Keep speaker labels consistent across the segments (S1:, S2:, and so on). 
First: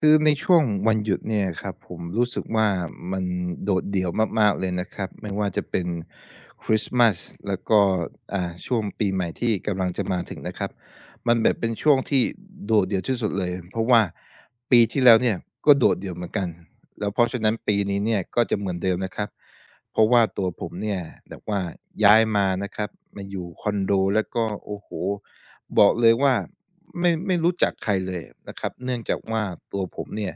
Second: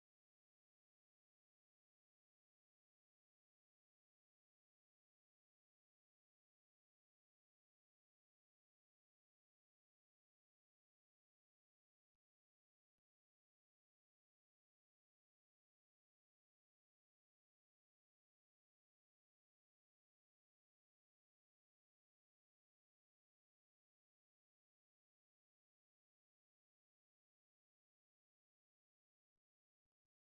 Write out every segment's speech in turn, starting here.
S1: คือในช่วงวันหยุดเนี่ยครับผมรู้สึกว่ามันโดดเดี่ยวมากๆเลยนะครับไม่ว่าจะเป็นคริสต์มาสแล้วก็ช่วงปีใหม่ที่กำลังจะมาถึงนะครับมันแบบเป็นช่วงที่โดดเดี่ยวที่สุดเลยเพราะว่าปีที่แล้วเนี่ยก็โดดเดี่ยวเหมือนกันแล้วเพราะฉะนั้นปีนี้เนี่ยก็จะเหมือนเดิมนะครับเพราะว่าตัวผมเนี่ยแบบว่าย้ายมานะครับมาอยู่คอนโดแล้วก็โอ้โฮบอกเลยว่า ไม่รู้จักใครเลยนะครับเนื่องจากว่าตัวผมเนี่ย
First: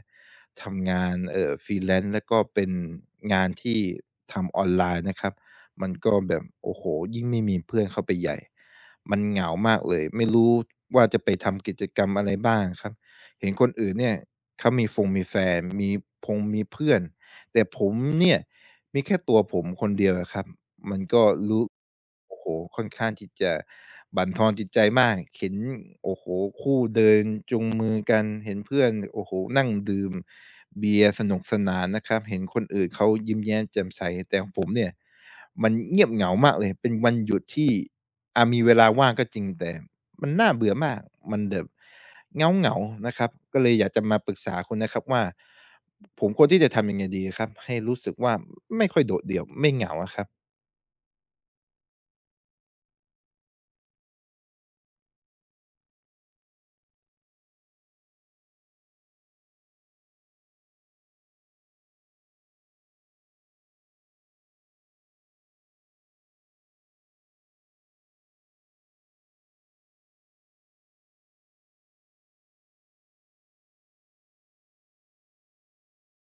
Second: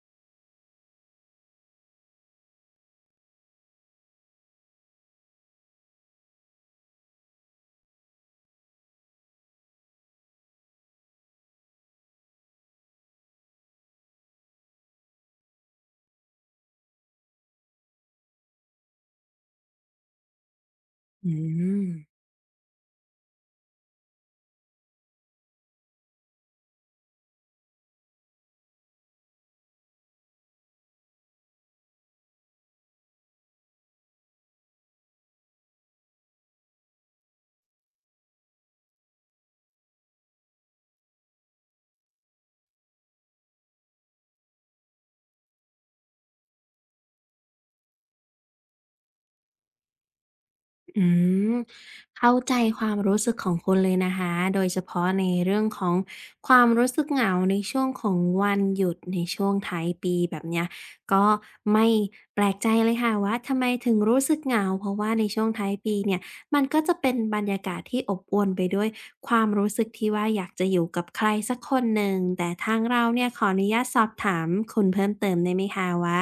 S1: ทำงานfreelance แลนซ์แล้วก็เป็นงานที่ทำออนไลน์นะครับมันก็แบบโอ้โหยิ่งไม่มีเพื่อนเข้าไปใหญ่มันเหงามากเลยไม่รู้ว่าจะไปทำกิจกรรมอะไรบ้างครับเห็นคนอื่นเนี่ย มีแฟนมีพงมีเพื่อนแต่ผมเนี่ยมีแค่ตัวผมคนเดียวอะครับมันก็
S2: อื
S1: รู้
S2: ม
S1: โอ้โฮค่อนข้างที่จะบั่นทอนจิตใจมากเห็นโอ้โฮคู่เดินจูงมือกันเห็นเพื่อนโอ้โฮนั่งดื่มเบียร์สนุกสนานนะครับเห็นคนอื่นเขายิ้มแย้มแจ่มใสแต่ของผมเนี่ย มีเวลาว่างก็จริงแต่มันน่าเบื่อมากมันแบบเหงาๆนะครับก็เลยอยากจะมาปรึกษาคุณนะครับว่าผมควรที่จะทำยังไงดีครับให้รู้สึกว่าไม่ค่อยโดดเดี่ยวไม่เหงาอะครับ
S2: อืมเข้าใจความรู้สึกของคุณเลยนะคะโดยเฉพาะในเรื่องของความรู้สึกเหงาในช่วงของวันหยุดในช่วงท้ายปีแบบเนี้ยก็ไม่แปลกใจเลยค่ะว่าทำไมถึงรู้สึกเหงาเพราะว่าในช่วงท้ายปีเนี่ยมันก็จะเป็นบรรยากาศที่อบอวลไปด้วยความรู้สึกที่ว่าอยากจะอยู่กับใครสักคนหนึ่งแต่ทางเราเนี่ยขออนุญาตสอบถามคุณเพิ่มเติมได้ไหมคะว่า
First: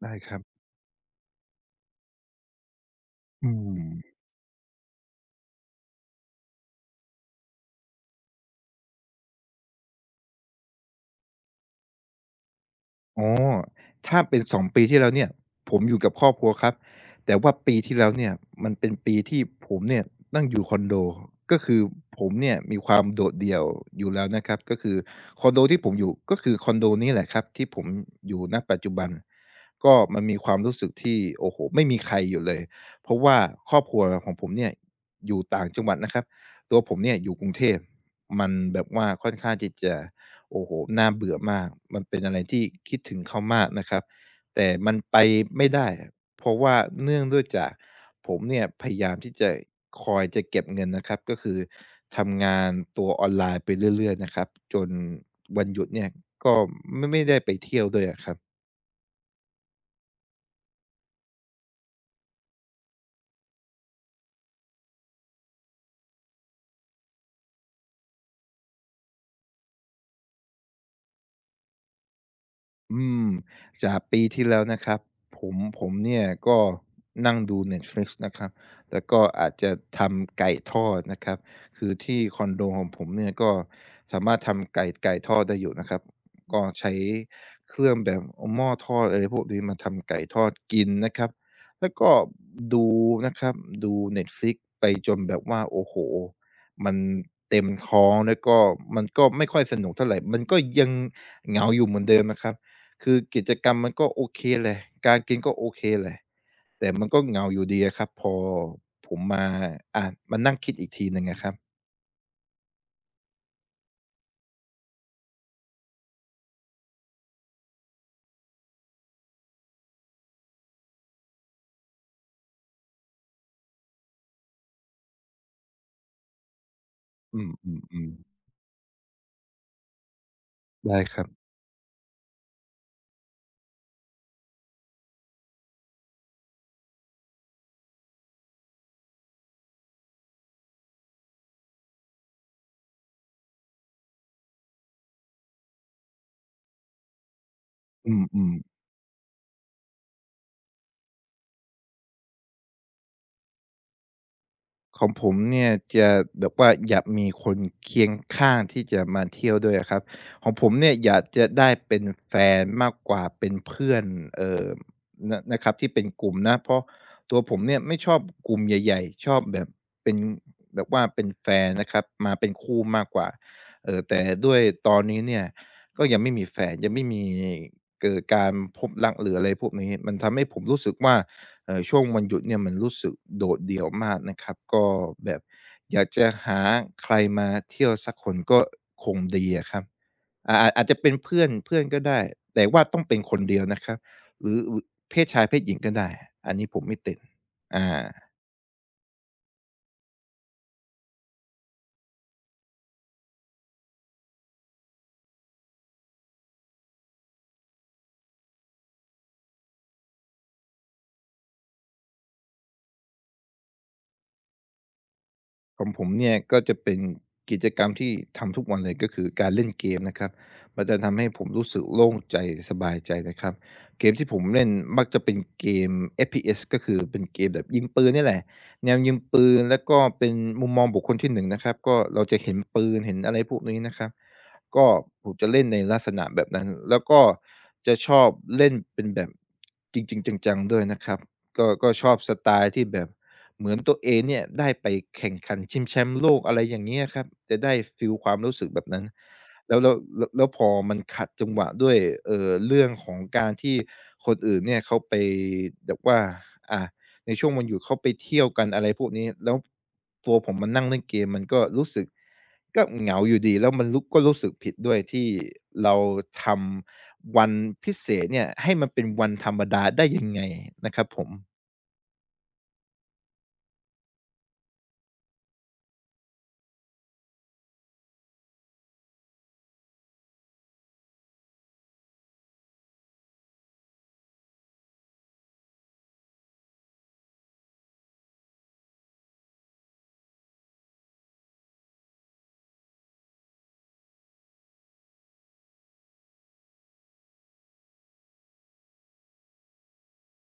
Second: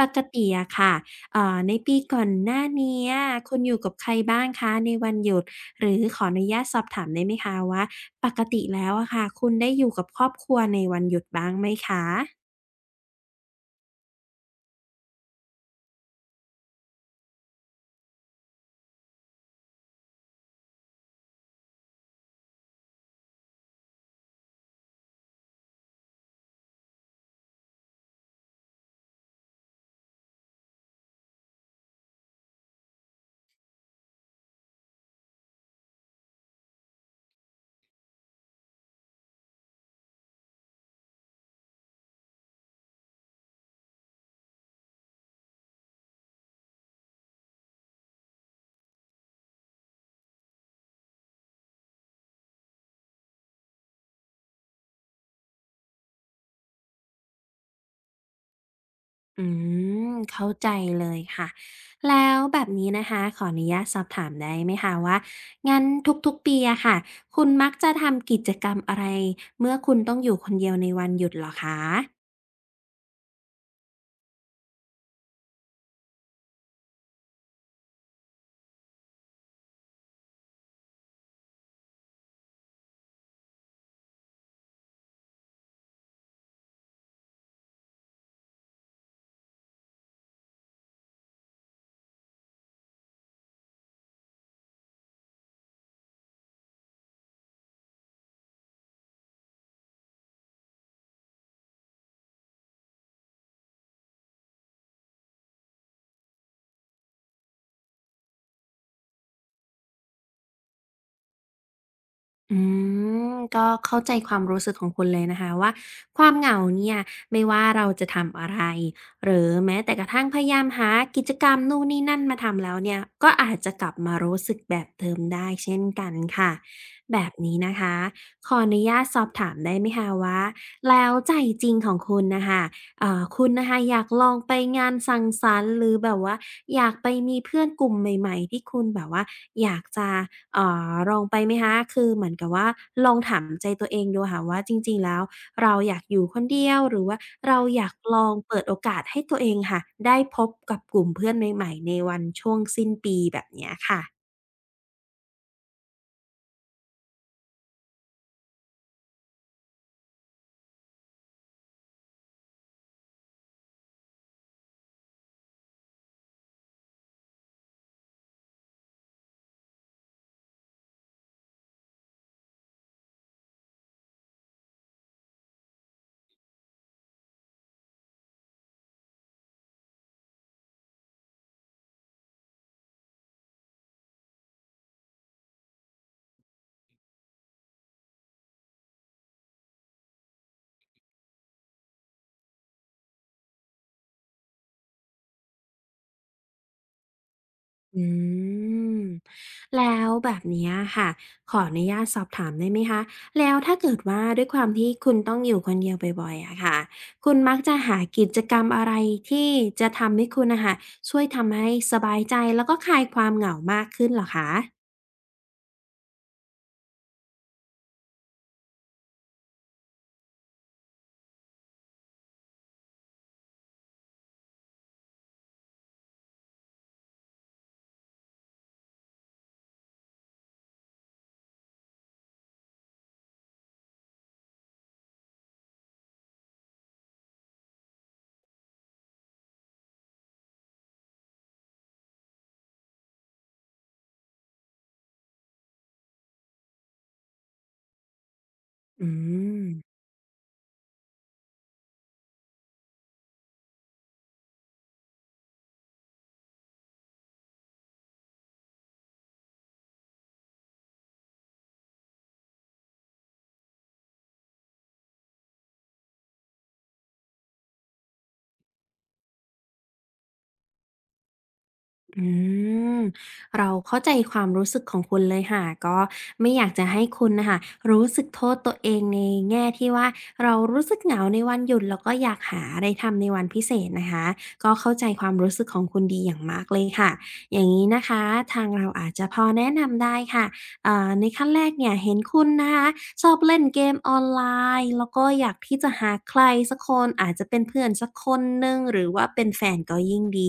S2: ป
S1: ได้
S2: ก
S1: ครับ
S2: ติอะค่ะ ในปีก่อนหน้าเนี้ย
S1: อื
S2: คุณอยู่กับใคร
S1: ม
S2: บ้างคะในวันหยุดหรือขออนุญาตสอบถามได้ไหมคะว่าปกติแล้วอะค่ะคุณได้อยู่กับครอบครัวในวันหยุดบ้างไหมคะ
S1: อ๋อถ้าเป็น2ปีที่แล้วเนี่ยผมอยู่กับครอบครัวครับแต่ว่าปีที่แล้วเนี่ยมันเป็นปีที่ผมเนี่ยต้องอยู่คอนโดก็คือผมเนี่ยมีความโดดเดี่ยวอยู่แล้วนะครับก็คือคอนโดที่ผมอยู่ก็คือคอนโดนี้แหละครับที่ผมอยู่ณปัจจุบันก็มันมีความรู้สึกที่โอ้โฮไม่มีใครอยู่เลยเพราะว่าครอบครัวของผมเนี่ยอยู่ต่างจังหวัดนะครับตัวผมเนี่ยอยู่กรุงเทพมันแบบว่าค่อนข้างที่จะ โอ้โฮน่าเบื่อมากมันเป็นอะไรที่คิดถึงเขามากนะครับแต่มันไปไม่ได้ เพราะว่าเนื่องด้วยจากผมเนี่ยพยายามที่จะคอยจะเก็บเงินนะครับ ก็คือทำงานตัวออนไลน์ไปเรื่อยๆนะครับจนวันหยุดเนี่ยก็ไม่ได้ไปเที่ยวด้วยอะครับ
S2: อืมเข้าใจเลยค่ะแล้วแบบนี้นะคะขออนุญาตสอบถามได้ไหมคะว่างั้นทุกๆปีอะค่ะคุณมักจะทำกิจกรรมอะไรเมื่อคุณต้องอยู่คนเดียวในวันหยุดเหรอคะ
S1: อืมจากปีที่แล้วนะครับผมเนี่ยก็นั่งดู Netflix นะครับแล้วก็อาจจะทำไก่ทอดนะครับ คือที่คอนโดของผมเนี่ยก็ ไก่ทอดได้อยู่นะครับก็ใช้เครื่องแบบหม้อทอดอะไรพวกนี้มาทำไก่ทอดกินนะครับแล้วก็ดูนะครับดูเน็ตฟลิกไปจนแบบว่าโอ้โฮมันเต็มท้องแล้วก็มันก็ไม่ค่อยสนุกเท่าไรมันก็ยังเหงาอยู่เหมือนเดิมนะครับคือกิจกรรมมันก็โอเคแหละการกินก็โอเคแหละแต่มันก็เหงาอยู่ดีอะครับพอผมมาอ่ามานั่งคิดอีกทีหนึ่งอะครับ
S2: อืมก็เข้าใจความรู้สึกของคุณเลยนะคะว่าความเหงาเนี่ยไม่ว่าเราจะทำอะไรหรือแม้แต่กระทั่งพยายามหากิจกรรมนู่นนี่นั่นมาทำแล้วเนี่ยก็อาจจะกลับมารู้สึกแบบเดิมได้เช่นกันค่ะแบบ
S1: อื
S2: นี้นะคะ
S1: มๆๆ
S2: ขออนุญาตสอบถามได้ไหมคะว่า
S1: ได้
S2: แล้ว
S1: ครับ
S2: ใจจริงของคุณนะคะ คุณนะคะอยากลองไปงานสังสรรค์หรือแบบว่าอยากไปมีเพื่อนกลุ่มใหม่ๆที่คุณแบบว่าอยากจะเอ่ลองไปไหมคะคือเหมือนกับว่าลองถามใจตัวเองดูค่ะว่าจริงๆแล้วเราอยากอยู่คนเดียวหรือว่าเราอยาก
S1: อื
S2: ลองเปิดโอ
S1: ม
S2: กาสให้ตัวเองค่ะได้พบกับกลุ่มเพื่อนใหม่ๆในวันช่วงสิ้นปีแบบเนี้ยค่ะ
S1: ของผมเนี่ยจะแบบว่าอยากมีคนเคียงข้างที่จะมาเที่ยวด้วยอะครับของผมเนี่ยอยากจะได้เป็นแฟนมากกว่าเป็นเพื่อนเอ่อนะครับที่เป็นกลุ่มนะเพราะตัวผมเนี่ยไม่ชอบกลุ่มใหญ่ๆชอบแบบเป็นแบบว่าเป็นแฟนนะครับมาเป็นคู่มากกว่าแต่ด้วยตอนนี้เนี่ยก็ยังไม่มีแฟนยังไม่มีเกิดการพบรักหรืออะไรพวกนี้มันทำให้ผมรู้สึกว่า ช่วงวันหยุดเนี่ยมันรู้สึกโดดเดี่ยวมากนะครับก็แบบอยากจะหาใครมาเที่ยวสักคนก็คงดีอะครับอาจจะเป็นเพื่อนเพื่อนก็ได้แต่ว่าต้องเป็นคนเดียวนะครับหรือเพศชายเพศหญิงก็ได้อันนี้ผมไม่ติดอ
S2: อื
S1: า
S2: มแล้วแบบเนี้ยค่ะขออนุญาตสอบถามได้ไหมคะแล้วถ้าเกิดว่าด้วยความที่คุณต้องอยู่คนเดียวบ่อยๆอะค่ะคุณมักจะหากิจกรรมอะไรที่จะทำให้คุณนะค่ะช่วยทำให้สบายใจแล้วก็คลายความเหงามากขึ้นเหรอคะ
S1: ของผมเนี่ยก็จะเป็นกิจกรรมที่ทำทุกวันเลยก็คือการเล่นเกมนะครับมันจะทำให้ผมรู้สึกโล่งใจสบายใจนะครับเกมที่ผมเล่นมักจะเป็นเกม FPS ก็คือเป็นเกมแบบยิงปืนนี่แหละแนวยิงปืนแล้วก็เป็นมุมมองบุคคลที่หนงนะครับก็เราจะเห็นปืนเห็นอะไรพวกนี้นะครับก็ผมจะเล่นในลักษณะแบบนั้นแล้วก็จะชอบเล่นเป็นแบบจริงๆจังๆด้วยนะครับก็ชอบสไตล์ที่แบบ เหมือนตัวเองเนี่ยได้ไปแข่งขันชิงแชมป์โลกอะไรอย่างเงี้ยครับจะได้ฟีลความรู้สึกแบบนั้น
S2: อืม
S1: แล้วพอมันขัดจังหวะด้วยเรื่องของการที่คนอื่นเนี่ยเขาไปแบบว่าอ่าในช่วงวันหยุดเขาไปเที่ยวกันอะไรพวกนี้แล้วตัวผมมานั่งเล่นเกมมันก็รู้สึกก็เหงาอยู่ดีแล้วมันรู้สึกผิดด้วยที่เราทำวันพิยังไงนะครับผม
S2: อืมเราเข้าใจความรู้สึกของคุณเลยค่ะก็ไม่อยากจะให้คุณน่ะค่ะรู้สึกโทษตัวเองในแง่ที่ว่าเรารู้สึกเหงาในวันหยุดแล้วก็อยากหาอะไรทำในวันพิเศษนะคะก็เข้าใจความรู้สึกของคุณดีอย่างมากเลยค่ะอย่างงี้นะคะทางเราอาจจะพอแนะนำได้ค่ะในขั้นแรกเนี่ยเห็นคุณนะคะชอบเล่นเกมออนไลน์แล้วก็อยากที่จะหาใครสักคนอาจจะเป็นเพื่อนสักคนหนึ่งหรือว่าเป็นแฟนก็ยิ่งดี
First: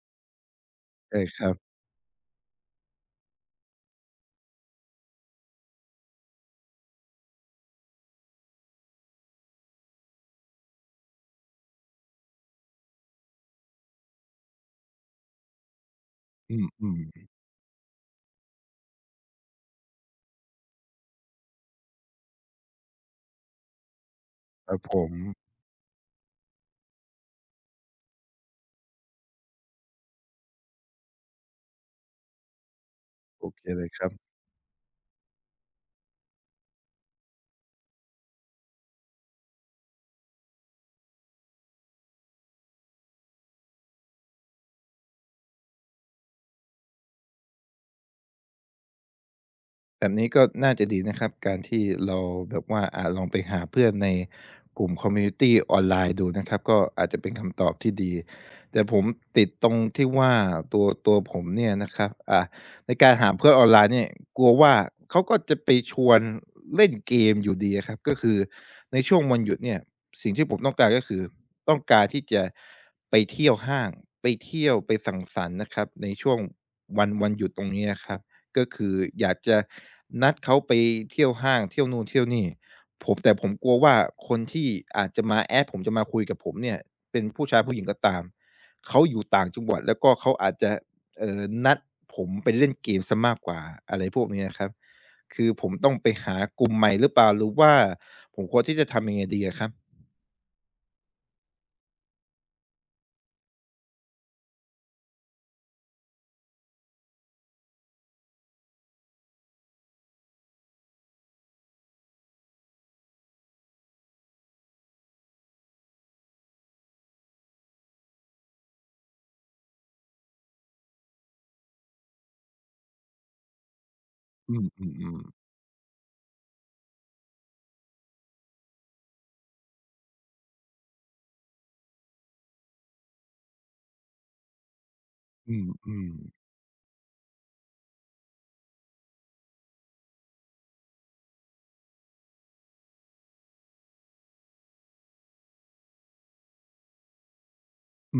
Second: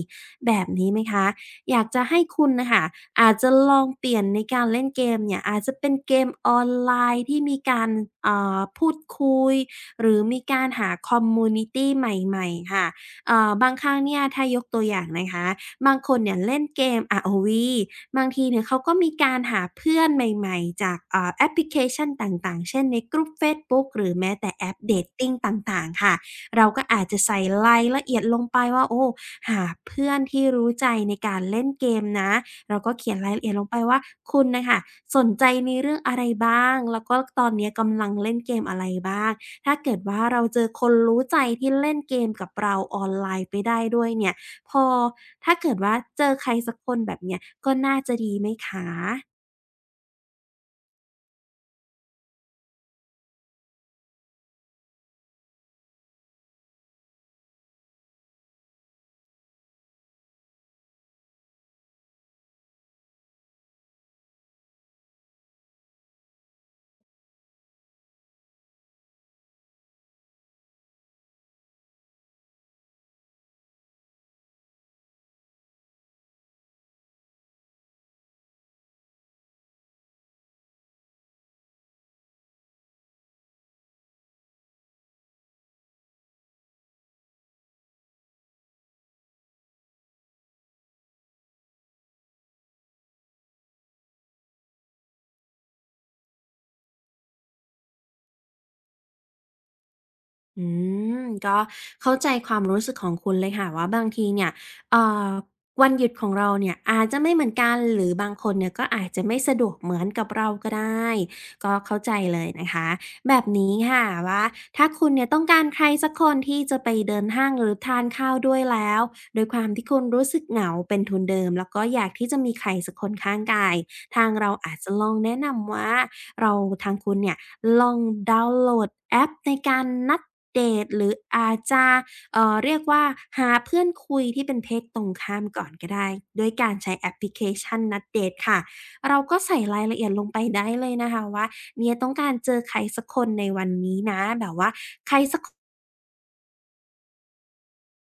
S2: แบบนี้ไหม
S1: ใช่
S2: คะ
S1: ครับ
S2: อยากจะให้คุณน่ะค่ะอาจจะลองเปลี่ยนในการเล่นเกมเนี่ยอาจจะเป็นเกมออนไลน์ที่มีการพูดคุยหรือมีการหาคอมมิวนิตีใหม่ๆค่ะบางครั้งเนี่ยถ้ายกตัวอย่างนะคะบางคนเนี่ย
S1: อื
S2: เล่นเกม
S1: ม
S2: ROV บางทีเนี่ยเขาก็มีการหาเพื่อนใหม่ๆจากแอปพลิเคชันต่างๆเช่นใน group เฟซบุ๊กหรือแม้แต่แอ
S1: ๆครั
S2: ป
S1: บ
S2: เด
S1: ผ
S2: ต
S1: ม
S2: ติงต่างๆค่ะเราก็อาจจะใส่รายละเอียดลงไปว่าโอ้ หาเพื่อนที่รู้ใจในการเล่นเกมนะแล้วก็เขียนรายละ
S1: โอ
S2: เอียด
S1: เค
S2: ลงไป
S1: เลย
S2: ว่า
S1: ครับ
S2: คุณน่ะค่ะสนใจในเรื่องอะไรบ้างแล้วก็ตอนเนี้ยกำลังเล่นเกมอะไรบ้างถ้าเกิดว่าเราเจอคนรู้ใจที่เล่นเกมกับเราออนไลน์ไปได้ด้วยเนี่ยพอถ้าเกิดว่าเจอใครสักคนแบบเนี้ยก็น่าจะดีไหมคะ
S1: แบบนี้ก็น่าจะดีนะครับการที่เราแบบว่าลองไปหาเพื่อนในกลุ่มคอมมิวนิตีออนไลน์ดูนะครับก็อาจจะเป็นคำตอบที่ดีแต่ผมติดตรงที่ว่าตัวผมเนี่ยนะครับในการหาเพื่อนออนไลน์เนี่ยกลัวว่าเขาก็จะไปชวนเล่นเกมอยู่ดีอะครับก็คือในช่วงวันหยุดเนี่ยสิ่งที่ผมต้องการก็คือต้องการที่จะไปเที่ยวห้างไปเที่ยวไปสังสรรค์นะครับในช่วงวันหยุดตรงนี้อะครับ ก็คืออยากจะนัดเขาไปเที่ยวห้างเที่ยวนู่นเที่ยวนี่ผมแต่ผมกลัวว่าคนที่อาจจะมาแอดผมจะมาคุยกับผมเนี่ยเป็นผู้ชายผู้หญิงก็ตามเขาอยู่ต่างจังหวัดแล้วก็เขาอาจจะนัดผมไปเล่นเกมเสียมากกว่าอะไรพวกนี้อะครับกลุ่มใหม่หรือเปล่าหรือว่าผมควรที่จะทำยังไงดีอะครับ
S2: อืมก็เข้าใจความรู้สึกของคุณเลยค่ะว่าบางทีเนี่ยเอ่อวันหยุดของเราเนี่ยอาจจะไม่เหมือนกันหรือบางคนเนี่ยก็อาจจะไม่สะดวกเหมือนกับเราก็ได้ก็เข้าใจเลยนะคะแบบนี้ค่ะว่าถ้าคุณเนี่ยต้องการใครสักคนที่จะไปเดินห้างหรือทานข้าวด้วยแล้วโดยความที่คุณรู้สึกเหงาเป็นทุนเดิมแล้วก็อยากที่จะมีใครสักคนข้างกายทางเรา
S1: อื
S2: อาจจะลอง
S1: ม
S2: แนะ
S1: ๆ
S2: นำว่าเราทางคุณเนี่ยลองดาวน์โหลดแอปในการนัด เดทหรืออาจจะเรียกว่าหาเพื่อนคุยที่เป็นเพศตรงข้าม
S1: ๆอื
S2: ก่อ
S1: ม
S2: น
S1: ๆ
S2: ก็
S1: อ
S2: ได้ด้วยการใช้แอปพลิเคชันนัดเดตค่ะ เราก็ใส่รายละเอียดลงไปได้เลยนะคะว่าเนี่ยต้องการเจอใครสักคนในวันนี้นะแบบว่า
S1: ื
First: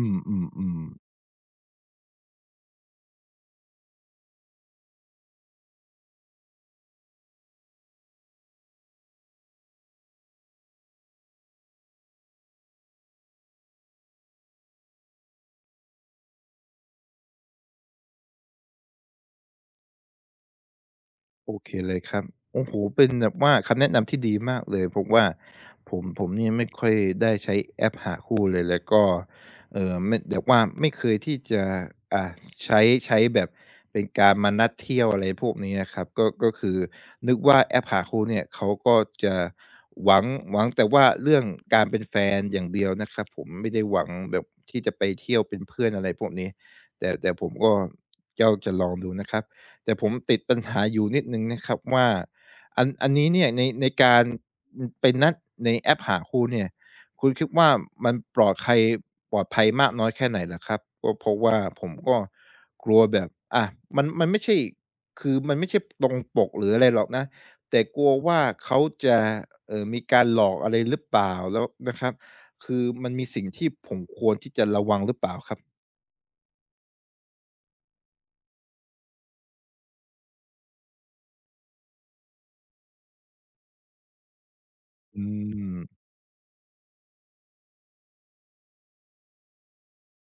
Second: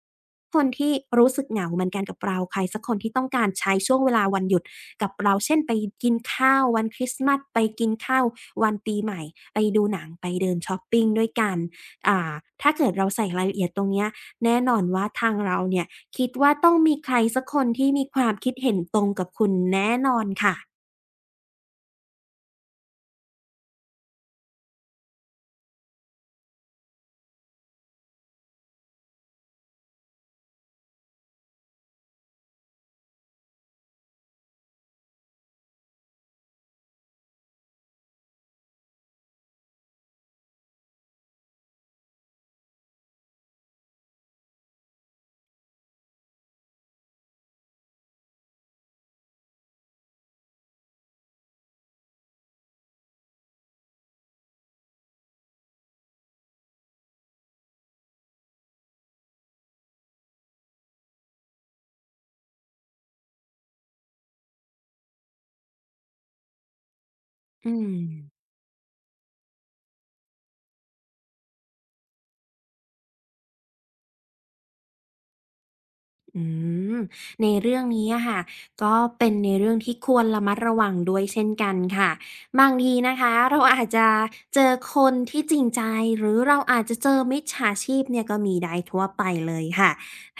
S2: คน
S1: ม
S2: ที่
S1: ๆๆ
S2: รู้สึกเหงาเหมือนกันกับเราใครสักคนที่ต้องการใช้ช่วงเวลาวันหยุดกับเราเช่นไปกินข้าววันคริสต์มาสไปกินข้าววันปีใหม่ไปดูหนังไปเดินชอปปิงด้วยกันอ่าถ้าเกิดเราใส่รายละเอียดตรงเนี้ยแน่นอนว่าทางเราเนี่ยคิดว่าต้องมีใครสักคนที่มีความคิดเห็นตรงกับคุณแน่นอนค่ะ
S1: โอเคเลยครับโอ้โฮเป็นแบบว่าคำแนะนำที่ดีมากเลยเพราะว่าผมเนี่ยไม่ค่อยได้ใช้แอปหาคู่เลยแล้วก็ไม่แบบว่าไม่เคยที่จะอ่าใช้ใช้แบบเป็นการมานัดเที่ยวอะไรพวกนี้นะครับก็ก็คือนึกว่าแอปหาคู่เนี่ยเขาก็จะหวังหวังแต่ว่าเรื่องการเป็นแฟนอย่างเดียวนะครับผมไม่ได้หวังแบบที่จะไปเที่ยวเป็นเพื่อนอะไรพวกนี้แต่ผมก็ก็จะลองดูนะครับ แต่ผมติดปัญหาอยู่นิดหนึ่งนะครับว่าอันนี้เนี่ยในการอืมไปนัดในแอปหาคู่เนี่ยคุณคิดว่ามันปลอดภัยมากน้อยแค่ไหนเหรอครับก็เพราะว่าผมก็กลัวแบบอะมันไม่ใช่คือมันไม่ใช่ตรงปกหรืออะไรหรอกนะ
S2: อื
S1: แต่กลัวว่า
S2: ม
S1: เขาจะมีการหลอกอะไรหรือเปล่าแล้วนะครับคือมันมีสิ่งที่ผมควรที่จะระวังหรือเปล่าครับ
S2: อืมในเรื่องนี้อะค่ะก็เป็นในเรื่องที่ควรระมัดระวังด้วยเช่นกันค่ะบางทีนะคะเราอาจจะเจอคน
S1: อื
S2: ที่จริง
S1: ม
S2: ใจหรือเราอาจจะเจอมิจฉาชีพเนี่ยก็มีได้ทั่วไปเลยค่ะ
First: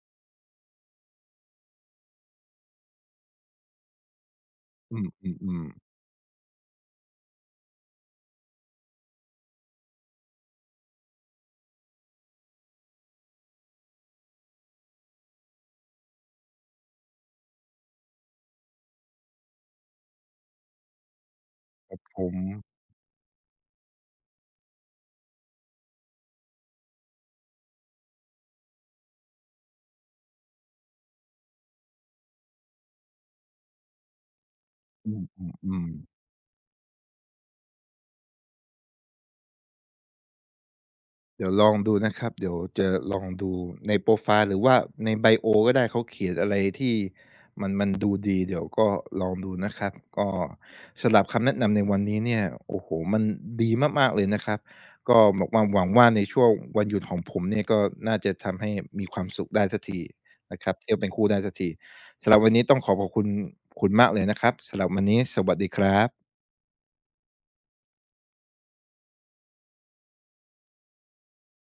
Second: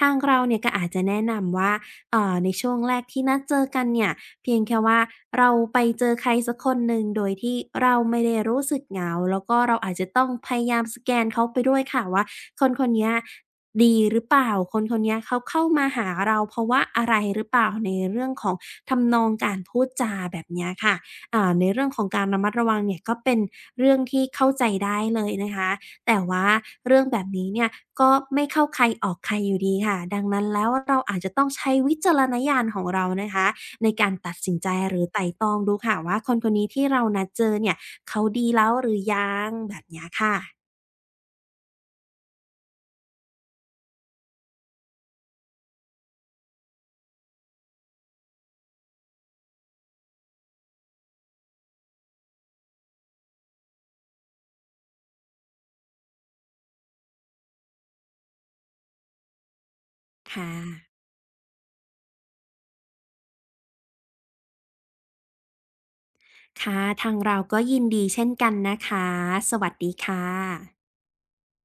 S2: ทางเราเนี่ยก็อาจจะแนะนำว่าในช่วงแรกที่นัดเจอกันเนี่ยเพียงแค่
S1: อื
S2: ว่าเรา
S1: ม
S2: ไป
S1: ๆ
S2: เจอใครสักคนหนึ่งโดยที่เราไม่ได้รู้สึกเหงาแล้วก็เราอาจจะต้องพยายามสแกนเขาไปด้วยค่ะว่า คนคนเนี้ยดีหรือเปล่า คนคนเนี้ยเขาเข้ามาหาเราเพราะว่าอะไรหรือเปล่าในเรื่องของทำนองการพูดจาแบบเนี้ยค่ะในเรื่องของ
S1: ๆผ
S2: การ
S1: ม
S2: ระมัดระวังเนี่ยก็เป็นเรื่องที่เข้าใจได้เลยนะคะ แต่ว่าเรื่องแบบนี้เนี่ยก็ไม่เข้าใครออกใครอยู่ดีค่ะ ดังนั้นแล้วเราอาจจะต้องใช้วิจารณญาณของเรานะคะในการตัดสินใจหรือ
S1: อื
S2: ไต่ตรองดู
S1: ม
S2: ค่ะ
S1: ๆ
S2: ว่า
S1: ๆ
S2: คนคนนี้ที่เรานัดเจอเนี่ยเขาดีแล้วหรือยังแบบเนี้ยค่ะ
S1: เดี๋ยวลองดูนะครับเดี๋ยวจะลองดูในโปรไฟล์หรือว่าในไบโอก็ได้เขาเขียนอะไรที่มันดูดีเดี๋ยวก็ลองดูนะครับก็สำหรับคำแนะนำในวันนี้เนี่ยโอ้โหมันดีมากๆเลยนะครับก็บอกว่าหวังว่าในช่วงวันหยุดของผมเนี่ยก็น่าจะทำให้มีความสุขได้สักที
S2: ค่ะ
S1: นะครับเที่ยวเป็นคู่ได้สักทีสำหรับวันนี้ต้องขอขอบคุณคุณมากเลยนะครับสำหรับวันนี้สวัสดีครับ
S2: ค่ะทางเราก็ยินดีเช่นกันนะคะสวัสดีค่ะ